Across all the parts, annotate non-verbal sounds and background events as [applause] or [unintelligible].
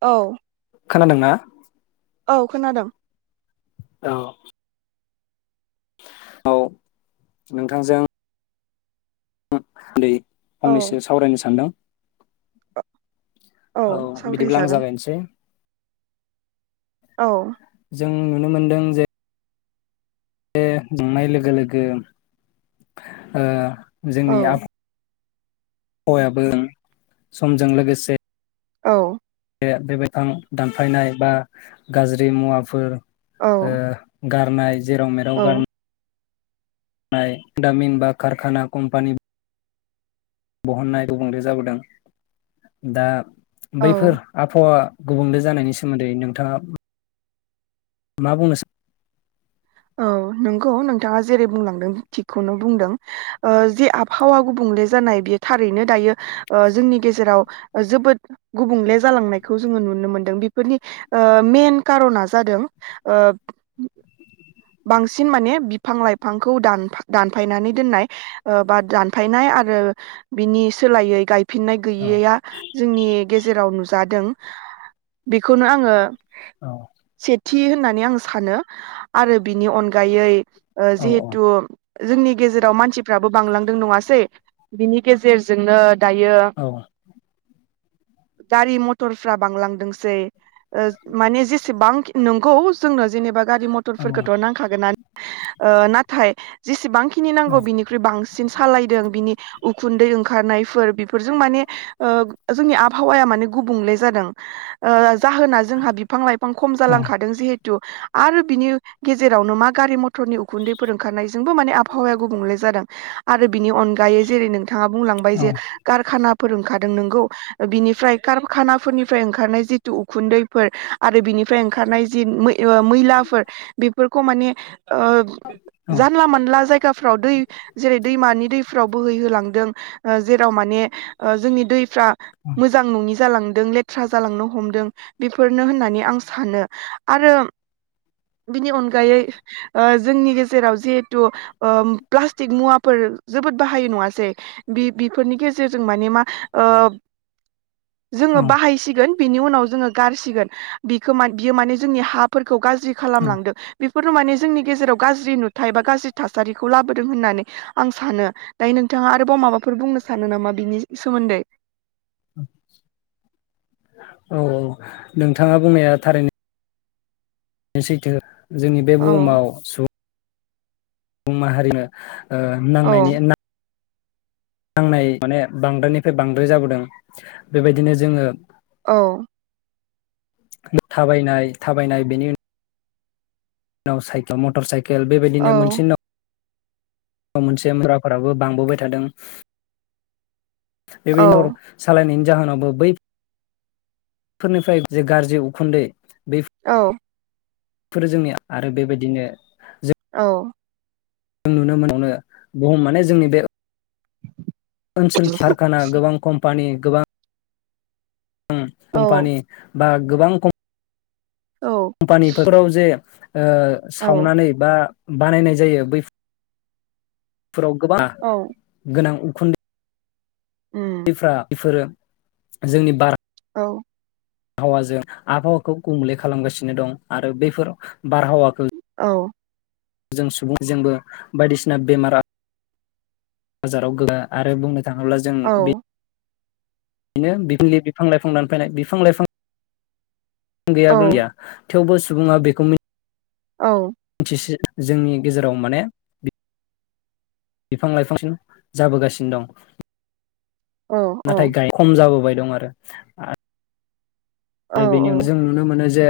औ खोनादोंना औ खोनादों औ औ नोंथांजों [unintelligible] औ फंनैसो सावरायनो सानदों औ बिदिब्ला आं जागायनोसै औ जों नुनो मोनदों जे बे नुनाय लोगो लोगो ओ औ जोंनि आब हौवायाबो समजों लोगोसे औ बे बिफां दानफायनाय बा गाज्रि मुवाफोर औ ओ गारनाय जेराव मेराव औ गारनो नाय दामिन ब खारखाना कम्पानि बहननाय गुबुंले जाबोदों दा औ बैफोर आबहावा गुबुंले जानायनि सोमोन्दै नोंथाङा मा बुंनो सा औ नंगौ नोंथाङा जेरै बुंलांदों थिगखौनो बुंदों ओ जे आबहावा गुबुंले जानाय बियो थारैनो दायो ओ जोंनि गेजेराव जोबोद गुबुंले जालांनायखौ जोङो नुनो मोनदों बेफोरनि ओ मेन कार'ना जादों ओ बांसिन माने बिफां लाइफांखौ दान- दानफायनानै दोननाय ओ बा दानफायनाय आरो बिनि सोलायै गाय फिननाय सान औ गैयैया जोंनि गेजेराव नुजादों बेखौनो आङो औ थि होननानै आं सानो आरो बिनि अनगायै ओ औ जिहेथु जोंनि गेजेराव मानसिफ्राबो बांलांदों नङासै बिनि गेजेरजोंनो दायो औ गारि मथरफ्रा बांलांदोंसै ओ माने जेसेबां नंगौ जोंनो जेनेबा गारि औ टरफोरखौथ' नांखागोन ओ नाथाय जेसेबां खिनि औ नांगौ बिनिख्रुइ बांसिन सालायदों बिनि खुन्दै ओंखारनायफोर बेफोरजों माने ओ जोंनि आबहावाया माने गुबुंले जादों ओ जाहोना जोंहा बिफां लाइफां खम औ जालांखादों जिहेथु आरो बिनि गेजेरावनो मा गारि मथर टरनि उखुन्दैफोर ओंखारनायजोंबो माने आबहावाया गुबुंले जादों आरो बिनि अनगायै जेरै नोंथाङा बुंलांबाय जे कारखानाफोर ओंखार दों नोंगौ ओ बिनिफ्राय खारखानाफोरनिफ्राय ओंखारनाय जिथु उखुन्दैफोर आरो बिनिफ्राय ओंखारनाय जि मै ओ मैलाफोर बेफोरखौ माने ओ औ जानला मानला जायगाफ्राव दै जेरै दैमानि दैफ्राव बोहैहोलांदों ओ जेराव माने ओ जोंनि दै फ्रा मोजां नङि जालांदों लेथ्रा जालांनो हमदों बेफोरनो होननानै आं सानो आरो बिनि अनगायै ओ जोंनि गेजेराव जिहेथु ओ प्लास्टिक मुवाफोर जोबोद बाहायो नङासै बि बेफोरनि गेजेरजों माने मा ओ औ जोङो बाहायसिगोन बिनि उनाव जोङो गारसिगोन बिखो मा बियो माने जोंनि हाफोरखौ गाज्रि औ खालामलांदों बे बेफोर माने जोंनि गेजेराव गाज्रि नुथथाय बा गाज्रि थासारिखौ लाबोदों होननानै आं सानो दायो नोंथाङा आरोबाव माबाफोर बुंनो सानो नामा बिनि सोमोन्दै? औ औ नोंथाङा बुंनाया थारैनो सैथो जोंनि बे औ बुहुमाव सुबु बुं माहारिनो ओ औ नांनायनि ना नांनाय माने बांद्रायानिफ्राय बांद्राय जाबोदों बेबायदिनो जोङो अ थाबायनाय थाबायनाय बेनि उन नाव साइक मटर साइ केल बेबायदिनो औ मोनसे न नाव मोनसे मुरा बो बांबोबाय थादों बेबायदि नर औ सालायनायनि जाहोनावबो बै फोरनिफ्राय जे गाज्रि उखुन्दै औ फोरो जोंनिया आरो बेबायदिनो जों औ नुनो मोनो बुम माने जोंनि बे ओनसोल खियारखाना गोबां कम्पानि गोबां उम कम्पानि बा गोबां खम औ फानि फोथाराव जे ओ औ सावनानै बा बानायनाय जायो बैफ फोराव गोबां औ गोनां खुन्दै उम इफ्रा इफोरो जोंनि बारा औ हावाजों आबहावाखौ गुबुंले खालामगासिनो दं आरो बेफोर बारहावाखो औ जों सुबुं जोंबो बायदिसिना बेमारा जाराव [inaudible] आरो बुंनो थाङोब्ला जों औ बि नो बिफिलि बिफां लाइफां दानफायनाय बिफां लाइफां [unintelligible] थेवबो सुबुङा बेखौ मि औ थि जोंनि गेजेराव माने बिफां लाइफांसिन जाबोगासिनो दं औ नाथाय गाय खम जाबोबाय दं आरो आ औ आरो बेनि अन जों नुनो मोनो जे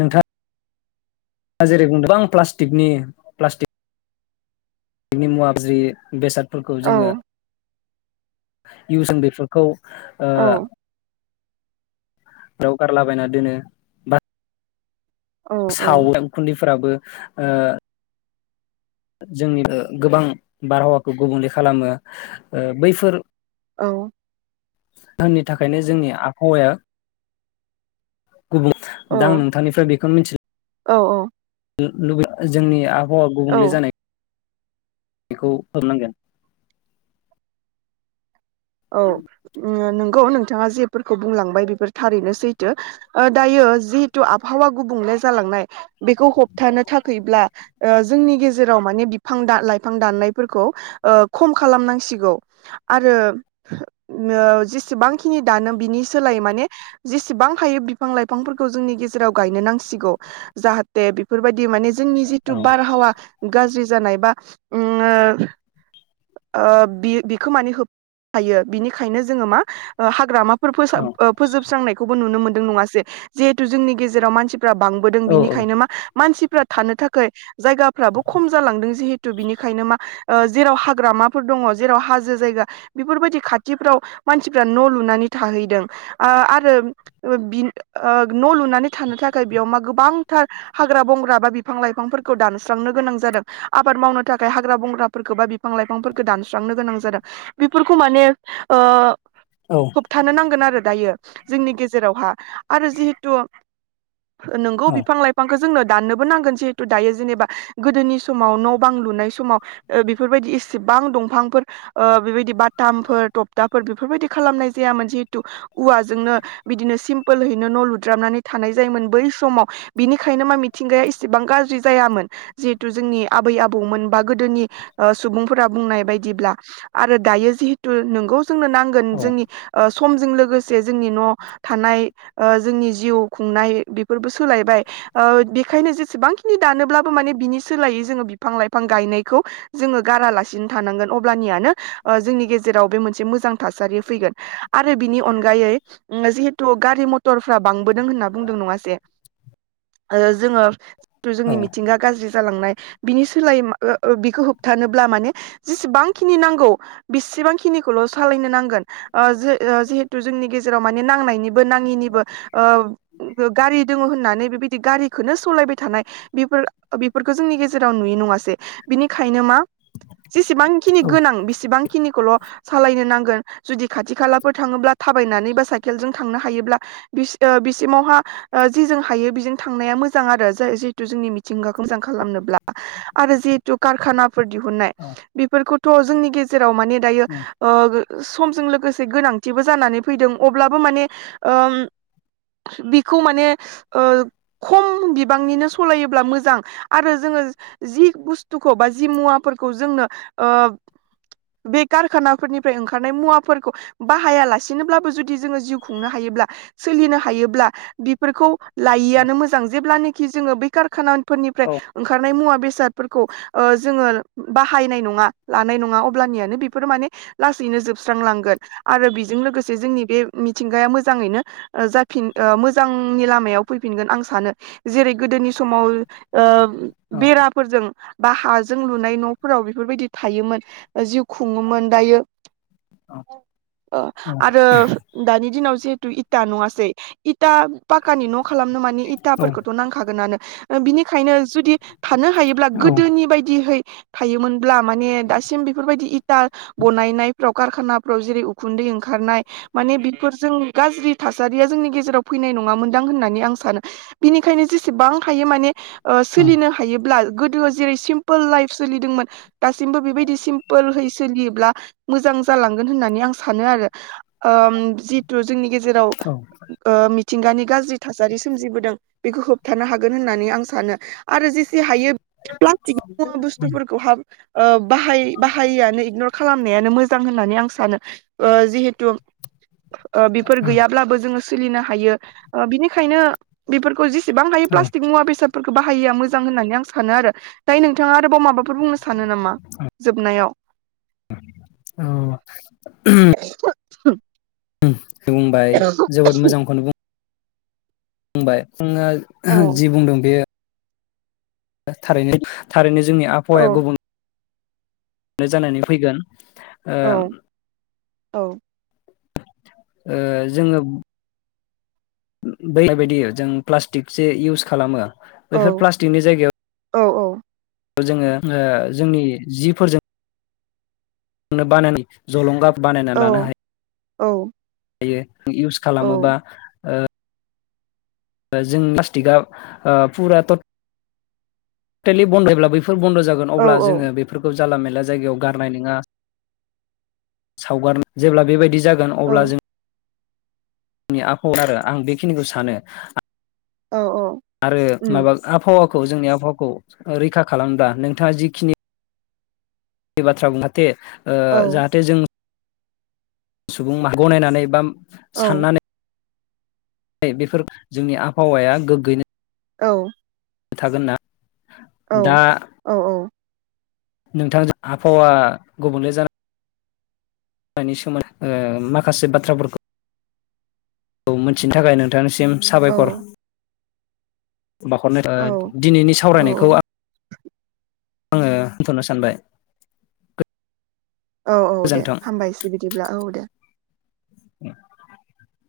नोंथां जेरै बुंदों गोबां प्लास्टिकनि प्लास्टिक कनि मुवाबजि बेसाद फोरखौ जोङो इउ जों बेफोरखौ ओ औ फ्राव गारलाबायना दोनो बा साव फोराबो ओ जोंनि गोबां बारहावाखौ गुबुंले खालामो ओ बैफोर औ थाखायनो जोंनि आबहावाया गुबुं दा आं नोंथांनिफ्राय बे खौनो मिथि औ औ [unintelligible] जोंनि हवा गुबुंले औ जानाय बेखौ हनांगोन औ नों गौ नोंथाङा जेफोरखौ बुंलांबाय बेफोर थारैनो सैथो ओ दायो जिहेथु आबहावा गुबुंले जालांनाय बेखौ होबथानो थाखब्ला ओ जोंनि गेजेराव माने बिफां लाइफां दाननायफोरखौ ओ खम खालामनांसिगौ आरो ओ जेसेबांखिनि दानो बिनि सोलाय माने जेसेबां हायो बिफां लाइफांफोरखौ जोंनि गेजेराव गायनो नांसिगौ जाहाथे बेफोरबायदि माने जोंनि जिथु औ बारहावा गाज जानाय बा उम ओ बिखो माने सोब थायो बिनिखायनो जोङो मा ओ हाग्रामा औ फोजोबस्रांनायखौबो नुनो मोनो दों नङा से जिहेथु जोंनि गेजाव मसि बांबोदों औ औ बिनिखायनो मा मानसि थानो थाखाय जायगाफ्राबो खम जालांदों जिहेथु बिनिखायनो मा ओ जेराव हाग्रामाफोर दङ जेराव हाजो जायगा बेफोरबायदि खाथिफ्राव मानसिफ्रा न' लुनानै थाहैदों ओ आरो ओ न' लुनानै थानो थाखाय बेयाव मा गोबांथार हाग्रा बंग्रा बा बिफां लाइफांफोरखौ दानस्रांनो गोनां जादों आबाद मावनो थाखाय हाग्रा बंग्राफोरखौ बा बिफां लाइफांफोरखौ दानस्रांनो गोनां जादों बेफोरखौ माने होबथानो नांगोन आरो दायो जोंनि गेजेरावहा आरो जिहेथु नोंगौ बिफां लाइफांखौ जोंनो दाननोबो नांगोन जिहेथु दायो जेनेबा गोदोनि समाव न' बां लुनाय समाव ओ बेफोरबायदि एसेबां दंफांफोर ओ बेबायदि बाटामफोर थपथाफोर बेफोरबायदि खालामनाय जायामोन जिहेतु औवाजोंनो बिदिनो सिमपोलहैनो न' लुद्रामनानै थानाय जायोमोन बै समाव बिनिखायनो मा मिथिंगाया इसेबां गाज्रि जायामोन जिहेतु जोंनि आबै आबौमोन बा गोदोनि ओ सुबुंफोरा बुंनाय बायदिब्ला आरो दायो जिहेतु नोंगौ जोंनो नांगोन जोंनि ओ समजों लोगोसे जोंनि न' थानाय ओ जोंनि जिउ खुंनाय बेफोरबो सोलायबाय ओ बेखायनो जेसेबांखिनि दानोब्लाबो माने बिनि सोलायै जोङो बिफां लाइफां गायनायखौ जोङो गारालासिनो थानांगोन अब्लानियानो ओ जोंनि गेजेराव बे मोनसे मोजां थासारि फैगोन आरो बिनि अनगायै उम जिहेथु गारि मथरफ्रा बांबोदों होनना बुंदों नङा जे ओ जोङो हेथु औ जोंनि मिथिंगा गाज्रि जालांनाय बिनि सोलाय बिखौ होबथानोब्ला माने जेसेबांखिनि नांगौ बेसेबां खिनिखौल' सालायनो नांगोन ओ जि-जिहेथु जोंनि गेजेराव माने नांनायनिबो नाङिनिबो ओ गारि दङ होननानै बेबायदि गारिखौनो सालायबाय थानाय बेफोर बेफोरखौ जोंनि गेजेराव नुयो नङासै बिनिखायनो मा जेसेबांखिनि औ गोनां बेसिबां खौल' सालाय नो नांगोन जुदि खाथि खालाफोर थाङोब्ला थाबायनानै बा साइकेलजों थांनो हायोब्ला बिस-बिसिमावहा ओ जिजों हायो बिजों थांनाया मोजां आरो जाय जिहेथु जोंनि मिथिंगाखौ मोजां खालामनोब्ला आरो जिहेथु कारखाना फोर दिहुननाय औ बेफोरखौ थ' जोंनि गेजेराव राव माने दायो उम ओ समजों लोगोसे गोनांथिबो जानानै फैदों अब्लाबो माने ओ बिखौ माने ओ खम बिबांनिनो सालायोब्ला मोजां आरो जोङो जि बुस्थुखौ बा जि मुवाफोरखौ जोंनो ओ बे कारखानाफोरनिफ्राय ओंखारनाय मुवाफोरखौ बाहायालासिनोब्लाबो जुदि जोङो जिउ खुंनो हायोब्ला सोलिनो हायोब्ला बेफोरखौ औ लायिआनो मोजां जेब्लानि कि जोङो बेै खाराखाना फोरनिफ्राय औ ओंखारनाय मुवा बे बेसादफोरखौ ओ जों बाहायनाय नङा लानाय नङा अब्ला अब्लानियानो बेफोर माने लासैनो जोबस्रांलांगोन आरो बेजों लोगोसे जोंनि बे मिथिंगाया मोजाङैनो ओ जाफिन मोजांनि लामायाव फैफिनगोन आं सानो जेरै गोदोनि समाव ओ बेराफोरजों बा हाजों लुनाय न'फोराव बेफोरबायदि थायोमोन जिउ खुङोमोन दायो ओ आरो दानि दिनाव जे थु इटा नङासै इटा पाकानि न' खालामनो मानि इथाफोरखौथ' नांखागोनानो बिनिखायनो जुदि थानो हायोब्ला औ गोदोनि बायदिहै थायोमोन। ब्ला माने दासिम बायदि इथा बनायफ्राव कारखानाफ्राव जेरै उखुन्दै ओंखारनाय माने बेफोरजों गाज्रि थासारिया जोंनि गेजेराव फैनाय नङा मोनदां होननानै आं सानो बिनिखायनो जेसेबां हायो माने ओ सोलिनो हायोब्ला गोदोआव जेरै सिम्पोल लाइफ सोलिदोंमोन दासिमबो बेबायदि सिमप पोलहै सोलियोब्ला मोजां जालांगोन होननानै आं सानो आरो ओ जिथु जोंनि गेजेराव थिंगानि गाज्रि थासारि सोमजिबोदों बेखौ होबथानो हागोन होननानै आं सानो आरो जेसे हायो प्लास्टिकनि मुवा बुस्थुफोरखो हा ओ बाहा बाहायो आनो [unintelligible] खालामनायानो मोजां होननानै आं सानो ओ जिहेथु ओ बिफोर गैयाब्लाबो जोङो सोलिनो हायो ओ बिनिखायनो बिफोरखौ जि सिबां हायो औ प्लासटिक मुवा बेसाद फोरखो बाहायैया मोजां होन्नानै आं सानो आरो दायो नोंथाङा आरोबाव माबाफोर बुंनो सानो नामा औ जोबनायाव [unintelligible] [inaudible] [inaudible] बुंबाय जोबोद मोजांखौनो बु [unintelligible] जोङो औ जि बुंदों बेयो ओ थारैनो थारैनोज जोंनि औ आबहावाया गुबुन नो जानानै फै ओ औ औ। ओ जोङो [unintelligible] जों प्लास्टिकसो इउस खालामो बैफोर औ प्लास्टिकनि जायगायाव औ औ जोङो ओ जोंनि जिफोरजों नो बानानि जलंगा बानायना औ लानो हाय औ हायो इउस खालामोबा ओ ओ जों प्लास्टिकआ ओ फुरा थ' टेलि बन्द [inaudible] फोर बन्द' जागोन अब्ला औ जोङो बेफोरखौ जाला मेला जायगायाव गारनाय नोङा सावगारनो जेब्ला बेबायदि जागोन अब्ला औ जों नि आखल आरो आं बेखिनिखौ सानो औ औ आरो उम माबा आबहावा खौ जोंनि आबहावखौ रैखा खालाम्रा नोंथाङा जिखिनि बे बाथ्रा बुं जाहाथे ओ औ जाहाथे जों सुबुं माहारा [unintelligible] गनायनानै बा औ साननानै बेफोर जोंनि आबहावाया गोग्गैनो औ थागोन ना औ दा औ नोंथांजों आबहावा गुबुंले जाना नि सोमोन्दै माखासे बाथ्राफोरखौ मिथिनो थाखाय नोंथां [unintelligible] सिम औ साबायखर बावहरनाय [unintelligible] दिनैनि सावरायनायखौ औ आं आङो होनथ'नो सानबाय औ औ दे गोजोन्थों। हामबायसै बिदिब्ला औ दे [inaudible]